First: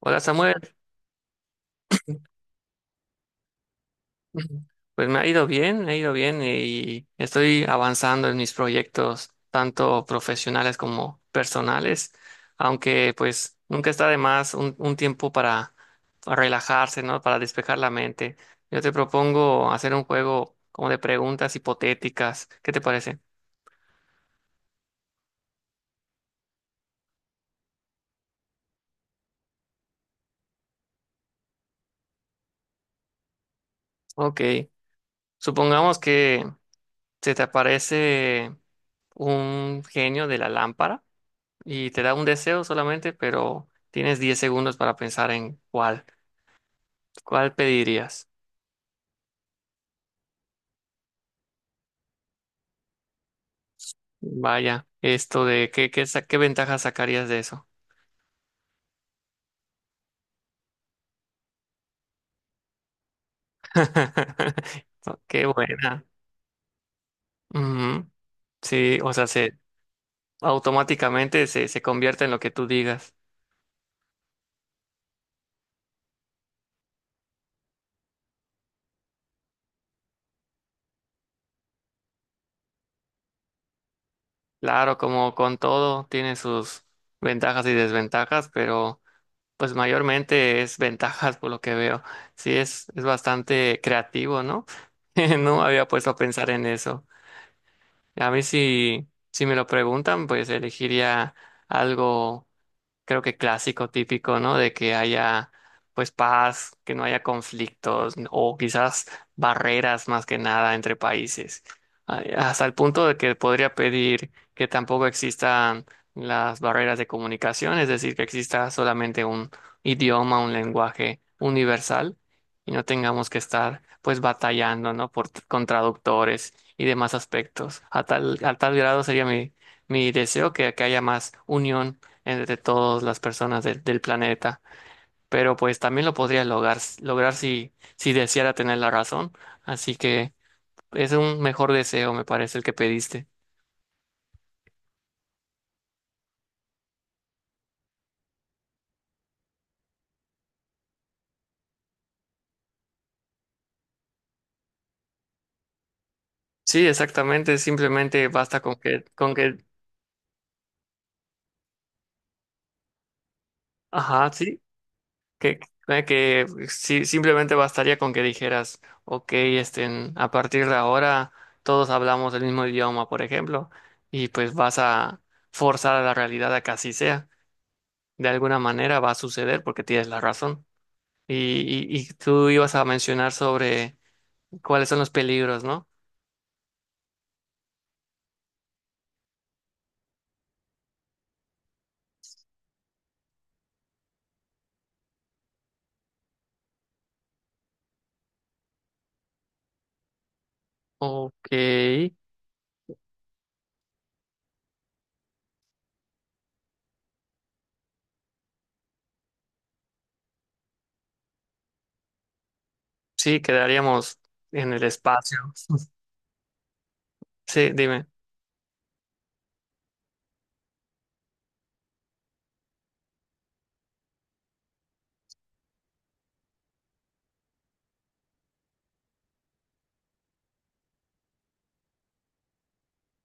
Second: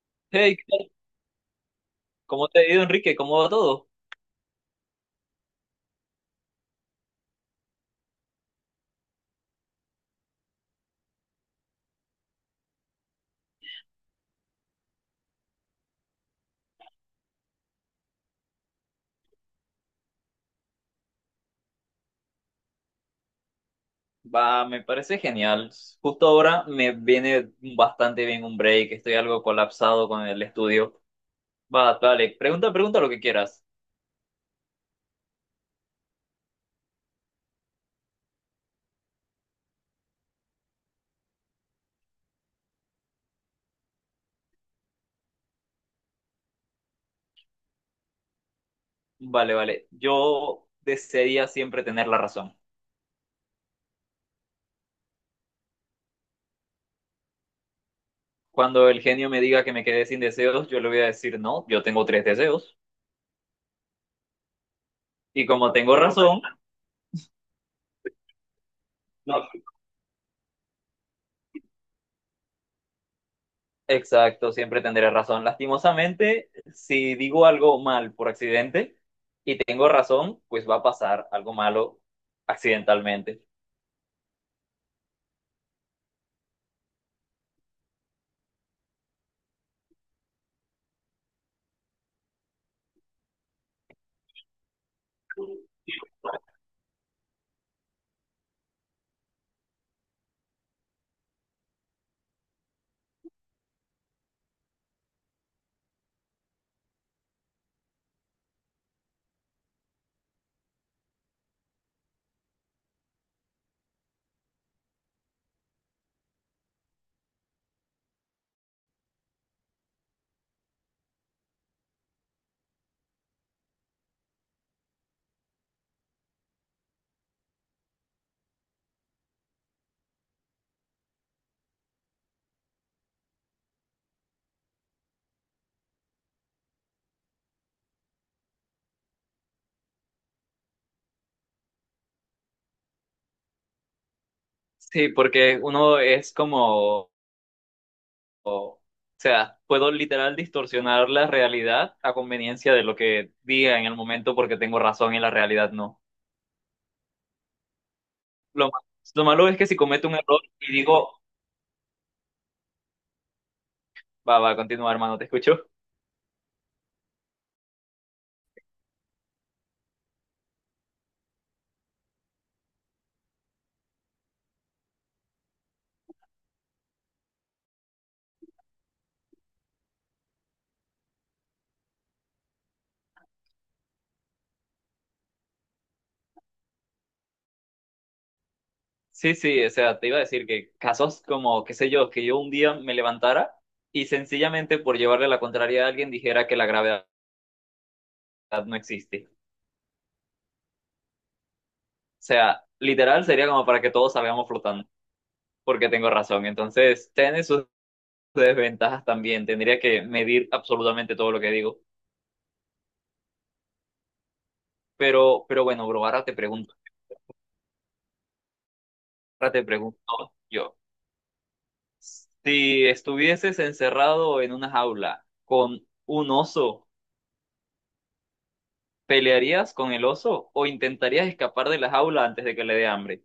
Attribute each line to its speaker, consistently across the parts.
Speaker 1: Hola Samuel,
Speaker 2: Hey, ¿qué tal? ¿Cómo te ha ido, Enrique? ¿Cómo va todo?
Speaker 1: pues me ha ido bien, me ha ido bien y estoy avanzando en mis proyectos, tanto profesionales como personales, aunque pues nunca está de más un tiempo para relajarse, ¿no? Para despejar la mente. Yo te propongo hacer un juego como de preguntas hipotéticas, ¿qué te parece?
Speaker 2: Va, me parece genial. Justo ahora me viene bastante bien un break. Estoy algo colapsado con el estudio. Va, vale. Pregunta, pregunta lo que quieras.
Speaker 1: Ok, supongamos que se te aparece un genio de la lámpara. Y te da un deseo solamente, pero tienes 10 segundos para pensar en cuál, cuál pedirías.
Speaker 2: Vale, vale. Yo desearía siempre tener la razón.
Speaker 1: Vaya, esto de qué ventajas sacarías de eso.
Speaker 2: Cuando el genio me diga que me quedé sin deseos, yo le voy a decir no, yo tengo tres deseos. Y
Speaker 1: Qué
Speaker 2: como tengo
Speaker 1: buena.
Speaker 2: razón,
Speaker 1: Ujú. Sí, o sea,
Speaker 2: no.
Speaker 1: se automáticamente se convierte en lo que tú digas.
Speaker 2: Exacto, siempre tendré razón. Lastimosamente, si digo algo mal por accidente y tengo razón, pues va a pasar algo malo accidentalmente.
Speaker 1: Claro, como con todo, tiene sus ventajas y desventajas, pero pues mayormente es ventajas por lo que veo. Sí, es bastante creativo, ¿no? No me había puesto a pensar en eso. A mí si me lo preguntan, pues elegiría algo creo que clásico, típico, ¿no? De que haya pues paz, que no haya conflictos o quizás barreras más que nada entre países. Ay, hasta el punto de que podría pedir que tampoco existan las barreras de comunicación, es decir, que exista solamente un idioma, un lenguaje universal y no tengamos que estar pues batallando, ¿no? Por, con traductores y demás aspectos. A tal grado sería mi, mi deseo que haya más unión entre todas las personas del del planeta. Pero pues también lo podría lograr si deseara tener la razón. Así que es un mejor deseo, me parece, el que pediste.
Speaker 2: Sí, porque uno es como, o sea, puedo literal distorsionar la realidad a conveniencia de lo que diga en el momento porque tengo razón y la realidad no.
Speaker 1: Sí, exactamente. Simplemente basta
Speaker 2: Lo,
Speaker 1: con
Speaker 2: ma-
Speaker 1: que,
Speaker 2: lo
Speaker 1: con
Speaker 2: malo es
Speaker 1: que,
Speaker 2: que si cometo un error y digo,
Speaker 1: ajá,
Speaker 2: va, va,
Speaker 1: sí,
Speaker 2: continúa, hermano, te
Speaker 1: que,
Speaker 2: escucho.
Speaker 1: que sí, simplemente bastaría con que dijeras, ok, este, a partir de ahora todos hablamos el mismo idioma, por ejemplo, y pues vas a forzar a la realidad a que así sea. De alguna manera va a suceder porque tienes la razón. Y, y tú ibas a mencionar sobre cuáles son los peligros, ¿no?
Speaker 2: Sí, sí, o sea, te iba a decir que casos como, qué sé yo, que yo un día me levantara y sencillamente por llevarle la contraria a alguien dijera que la gravedad no existe.
Speaker 1: Ok,
Speaker 2: O sea, literal sería como para que todos salgamos flotando, porque tengo razón. Entonces, tiene sus desventajas también, tendría que medir absolutamente todo lo que digo.
Speaker 1: sí, quedaríamos en el espacio.
Speaker 2: Pero bueno, bro, ahora te pregunto,
Speaker 1: Sí, dime.
Speaker 2: yo, si estuvieses encerrado en una jaula con un oso. ¿Pelearías con el oso o intentarías escapar de la jaula antes de que le dé hambre?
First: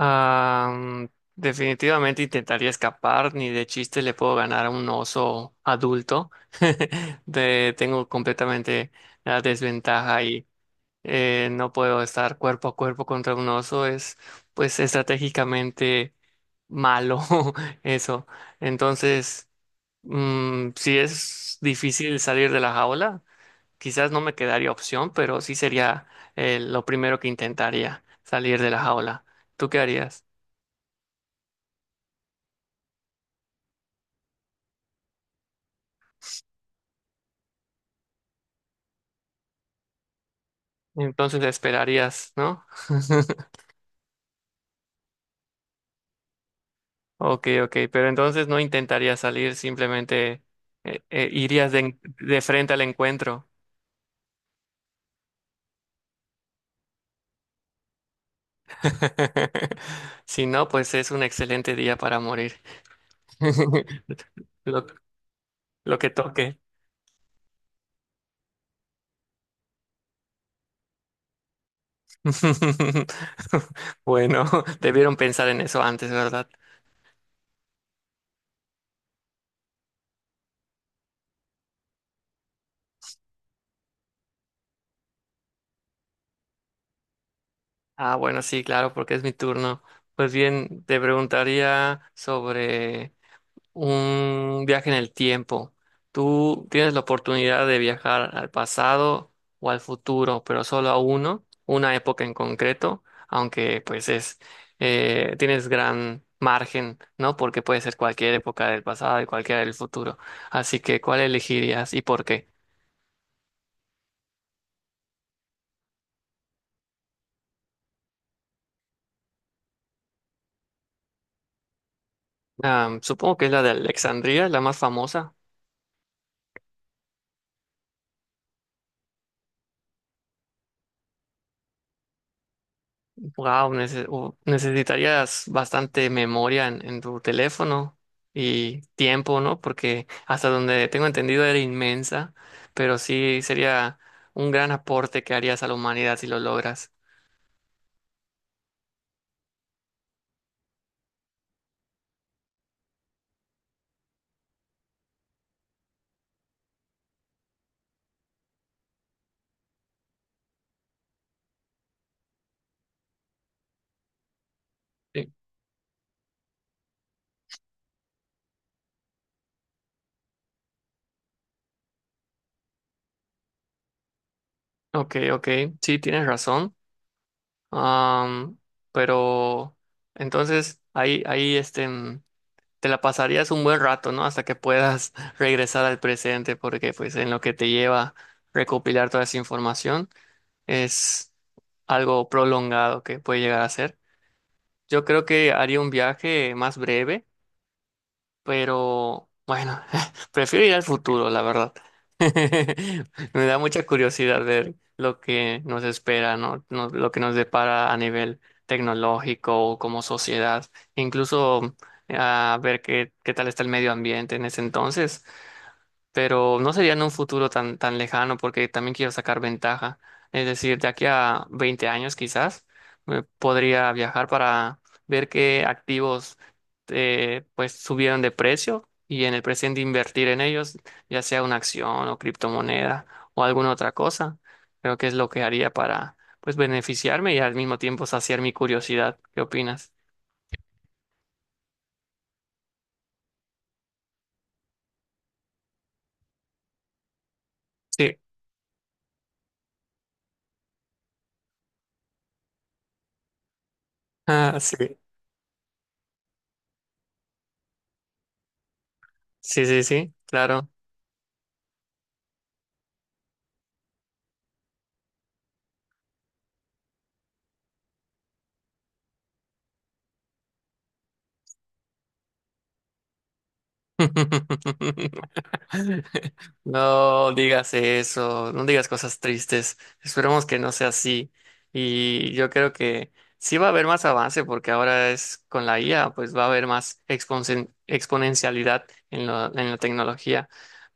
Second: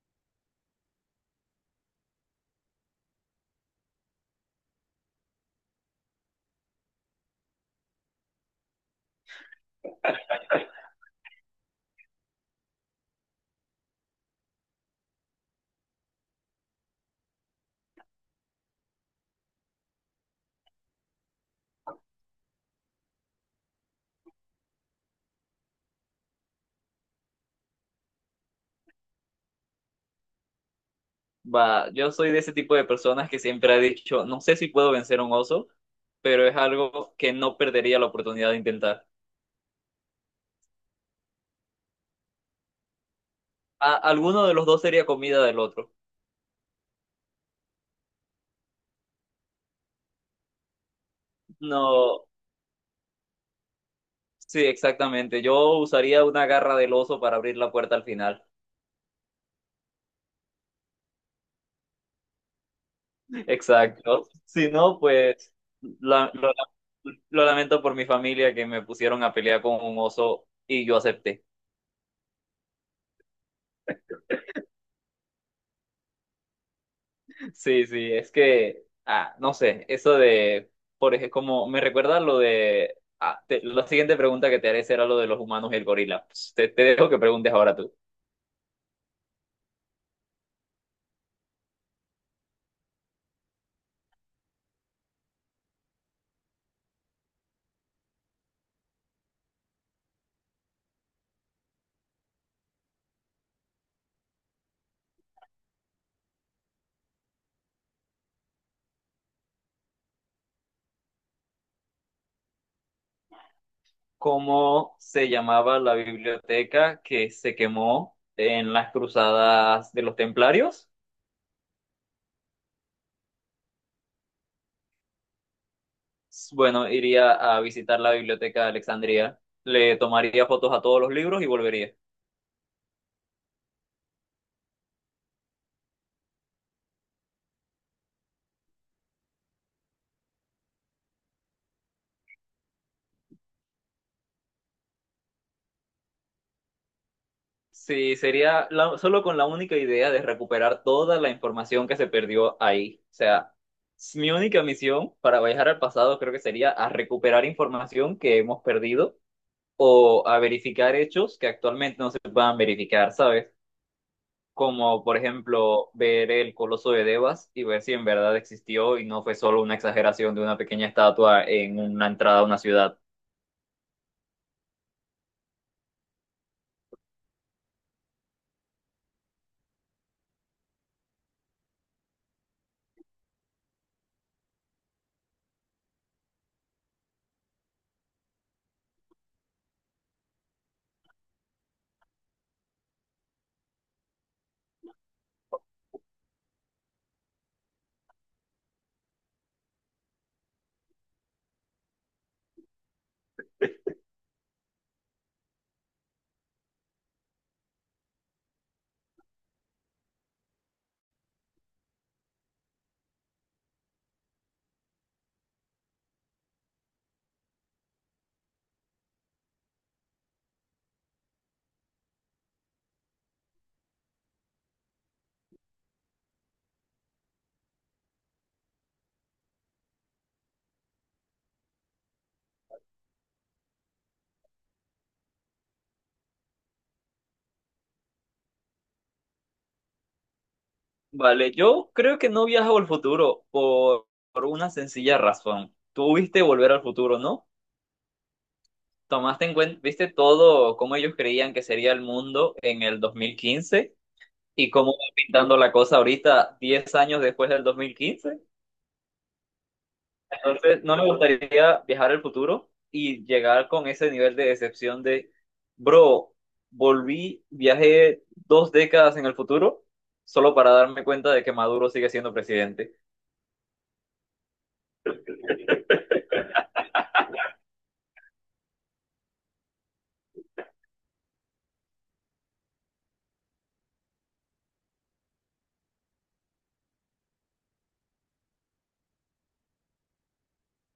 Speaker 1: Ah, definitivamente intentaría escapar, ni de chiste le puedo ganar a un oso adulto. De- tengo completamente la desventaja ahí. No puedo estar cuerpo a cuerpo contra un oso, es pues estratégicamente malo eso. Entonces... Mm, si es difícil salir de la jaula, quizás no me quedaría opción, pero sí sería lo primero que intentaría, salir de la jaula. ¿Tú qué harías?
Speaker 2: Va, yo soy de ese tipo de personas que siempre ha dicho, no sé si puedo vencer a un oso, pero es algo que no perdería la oportunidad de intentar.
Speaker 1: Entonces esperarías, ¿no?
Speaker 2: Alguno de los dos sería comida del otro.
Speaker 1: Ok, ok, pero entonces no intentarías salir, simplemente irías de, en-
Speaker 2: No,
Speaker 1: de frente al encuentro.
Speaker 2: sí, exactamente. Yo usaría una garra del oso para abrir la puerta al final.
Speaker 1: Si no, pues es un excelente día para morir.
Speaker 2: Exacto. Si
Speaker 1: Lo,
Speaker 2: no, pues
Speaker 1: lo que
Speaker 2: la- lo
Speaker 1: toque.
Speaker 2: lo lamento por mi familia que me pusieron a pelear con un oso y yo acepté.
Speaker 1: Bueno, debieron pensar en eso antes, ¿verdad?
Speaker 2: Sí, sí, es que, no sé, eso de, por ejemplo, como me recuerda lo de, la siguiente pregunta que te haré será lo de los humanos y el gorila. Pues, te dejo que preguntes ahora tú.
Speaker 1: Ah, bueno, sí, claro, porque es mi turno. Pues bien, te preguntaría sobre un viaje en el tiempo. Tú tienes la oportunidad de viajar al pasado o al futuro, pero solo a uno, una época en concreto, aunque tienes gran margen, ¿no? Porque puede ser cualquier época del pasado y cualquiera del futuro. Así que, ¿cuál elegirías y por qué?
Speaker 2: ¿Cómo se llamaba la biblioteca que se quemó en las cruzadas de los templarios?
Speaker 1: Ah, supongo que es la de Alexandria, la más famosa.
Speaker 2: Bueno, iría a visitar la biblioteca de Alejandría, le tomaría fotos a todos los libros y volvería.
Speaker 1: Wow, necesitarías bastante memoria en tu teléfono y tiempo, ¿no? Porque hasta donde tengo entendido era inmensa, pero sí sería un gran aporte que harías a la humanidad si lo logras.
Speaker 2: Sí, sería solo con la única idea de recuperar toda la información que se perdió ahí. O sea, mi única misión para viajar al pasado creo que sería a recuperar información que hemos perdido o a verificar hechos que actualmente no se puedan verificar, ¿sabes? Como por
Speaker 1: Sí.
Speaker 2: ejemplo ver el Coloso de Devas y ver si en verdad existió y no fue solo una exageración de una pequeña estatua en una entrada a una ciudad.
Speaker 1: Ok, ok, sí, tienes razón. Am, pero entonces ahí, ahí este. Mm, te la pasarías un buen rato, ¿no? Hasta que puedas regresar al presente, porque pues en lo que te lleva recopilar toda esa información es algo prolongado que puede llegar a ser. Yo creo que haría un viaje más breve pero bueno, prefiero ir al futuro, la verdad. Me da mucha curiosidad ver lo que nos espera, ¿no? No- Lo que nos depara a nivel tecnológico o como sociedad, incluso a ver qué, qué tal está el medio ambiente en ese entonces pero no sería en un futuro tan lejano porque también quiero sacar ventaja. Es decir, de aquí a 20 años quizás me podría viajar para ver qué activos pues subieron de precio y en el presente invertir en ellos, ya sea una acción o criptomoneda o alguna otra cosa. Creo que es lo que haría para pues beneficiarme y al mismo tiempo saciar mi curiosidad. ¿Qué opinas?
Speaker 2: Vale, yo creo que no viajo al futuro por una sencilla razón. Tú viste Volver al Futuro, ¿no?
Speaker 1: Sí.
Speaker 2: Tomaste en cuenta, viste todo cómo ellos creían que sería el mundo en el 2015
Speaker 1: Ah,
Speaker 2: y cómo
Speaker 1: sí.
Speaker 2: va pintando la cosa ahorita, 10 años después del 2015.
Speaker 1: Sí, sí, sí, claro.
Speaker 2: Entonces, no me gustaría viajar al futuro y llegar con ese nivel de decepción de, bro, volví, viajé 2 décadas en el futuro solo para darme cuenta de que Maduro sigue siendo presidente.
Speaker 1: No digas eso, no digas cosas tristes. Esperemos que no sea así. Y yo creo que sí va a haber más avance porque ahora es con la IA, pues va a haber más exponen- exponencialidad en la tecnología.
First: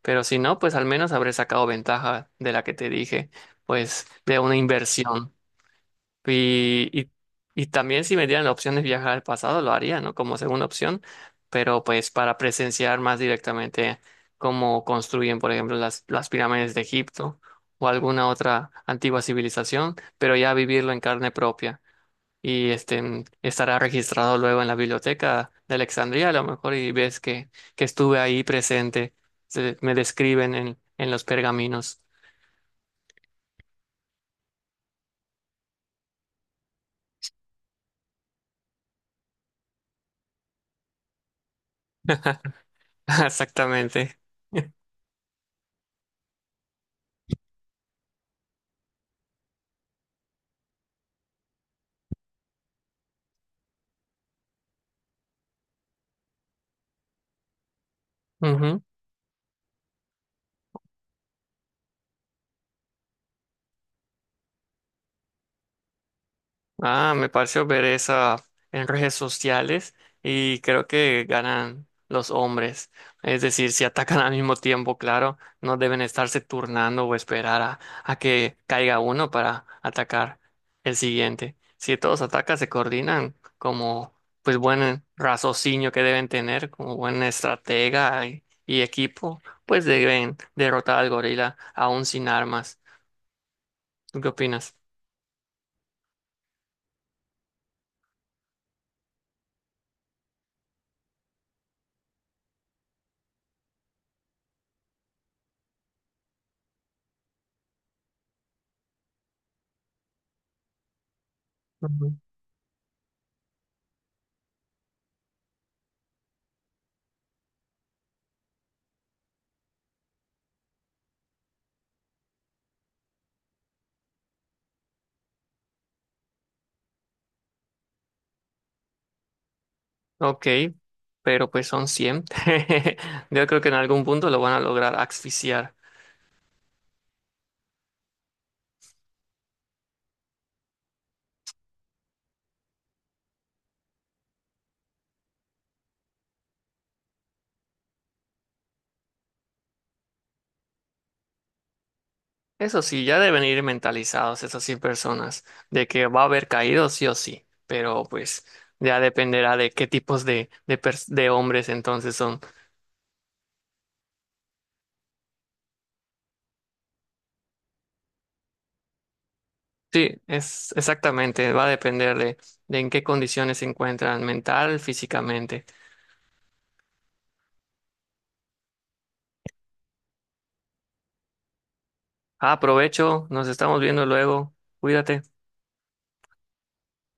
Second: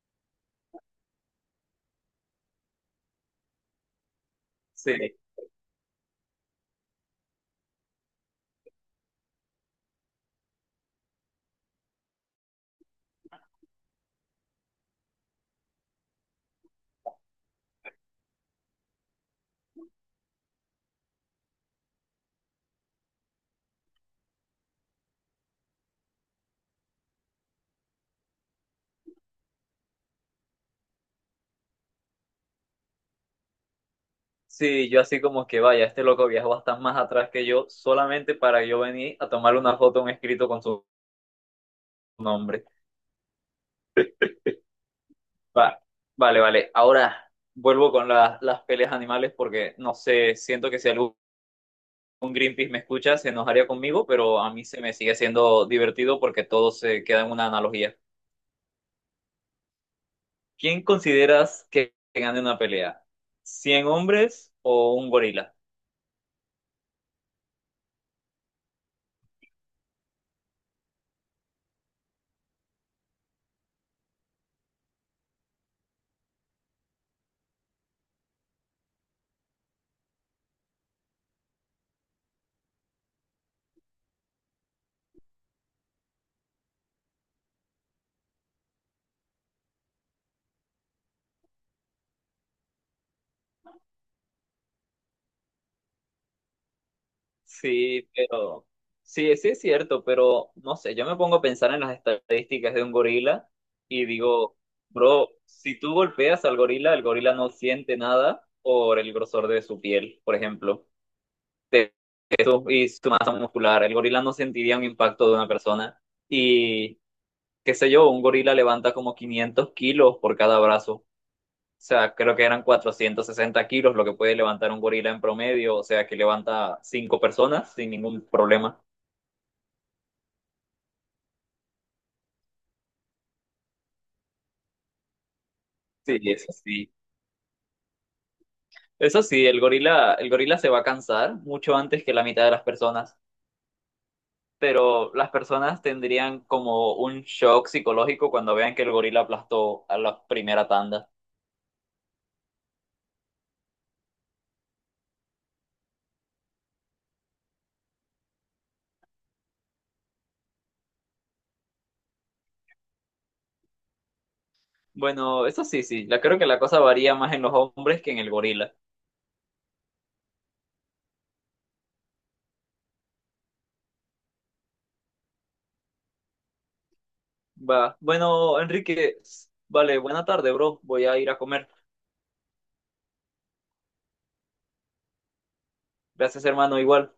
Speaker 1: Pero si no, pues al menos habré sacado ventaja de la que te dije, pues de una
Speaker 2: Sí.
Speaker 1: inversión. Y, y, y también si me dieran la opción de viajar al pasado, lo haría, ¿no? Como segunda opción, pero pues para presenciar más directamente cómo construyen, por ejemplo, las pirámides de Egipto o alguna otra antigua civilización, pero ya vivirlo en carne propia. Y este estará registrado luego en la biblioteca de Alejandría, a lo mejor, y ves que estuve ahí presente. Se- me describen en los pergaminos.
Speaker 2: Sí, yo así como que vaya, este loco viajó hasta más atrás que yo, solamente para yo venir a tomarle una foto a un escrito con su nombre.
Speaker 1: Exactamente.
Speaker 2: Va, vale, vale. Ahora vuelvo con las peleas animales porque no sé, siento que si algún Greenpeace me escucha se enojaría conmigo, pero a mí se me sigue siendo divertido porque todo se queda en una analogía.
Speaker 1: Ujú.
Speaker 2: ¿Quién consideras que gane una pelea? ¿100 hombres o un gorila?
Speaker 1: Ah, me pareció ver esa en redes sociales y creo que ganan los hombres. Es decir, si atacan al mismo tiempo, claro, no deben estarse turnando o esperar a que caiga uno para atacar el siguiente. Si todos atacan, se coordinan como pues buen raciocinio que deben tener, como buen estratega y equipo, pues deben derrotar al gorila aún sin armas. ¿Tú qué opinas?
Speaker 2: Sí, pero sí, sí es cierto, pero no sé, yo me pongo a pensar en las estadísticas de un gorila y digo, bro, si tú golpeas al gorila, el gorila no siente nada por el grosor de su piel, por ejemplo, de
Speaker 1: Ujú.
Speaker 2: eso y su masa muscular. El gorila no sentiría un impacto de una persona y qué sé yo, un gorila levanta como 500 kilos por cada brazo. O sea, creo que eran 460 kilos lo que puede levantar un gorila en promedio, o sea, que levanta cinco personas sin ningún problema.
Speaker 1: Ok, pero pues son 100 Yo creo que en algún punto lo van a lograr asfixiar.
Speaker 2: Sí, eso sí. Eso sí, el gorila se va a cansar mucho antes que la mitad de las personas, pero las personas tendrían como un shock psicológico cuando vean que el gorila aplastó a la primera tanda.
Speaker 1: Eso sí, ya deben ir mentalizados esas 100 personas de que va a haber caídos sí o sí, pero pues ya dependerá de qué tipos pers- de hombres entonces son.
Speaker 2: Bueno, eso sí, sí, la creo que la cosa varía más en los hombres que en el gorila.
Speaker 1: Sí, es exactamente, va a depender de en qué condiciones se encuentran mental, físicamente.
Speaker 2: Va. Bueno, Enrique, vale, buena tarde, bro. Voy a ir a comer.
Speaker 1: Ah, aprovecho, nos estamos viendo luego, cuídate.
Speaker 2: Gracias, hermano, igual.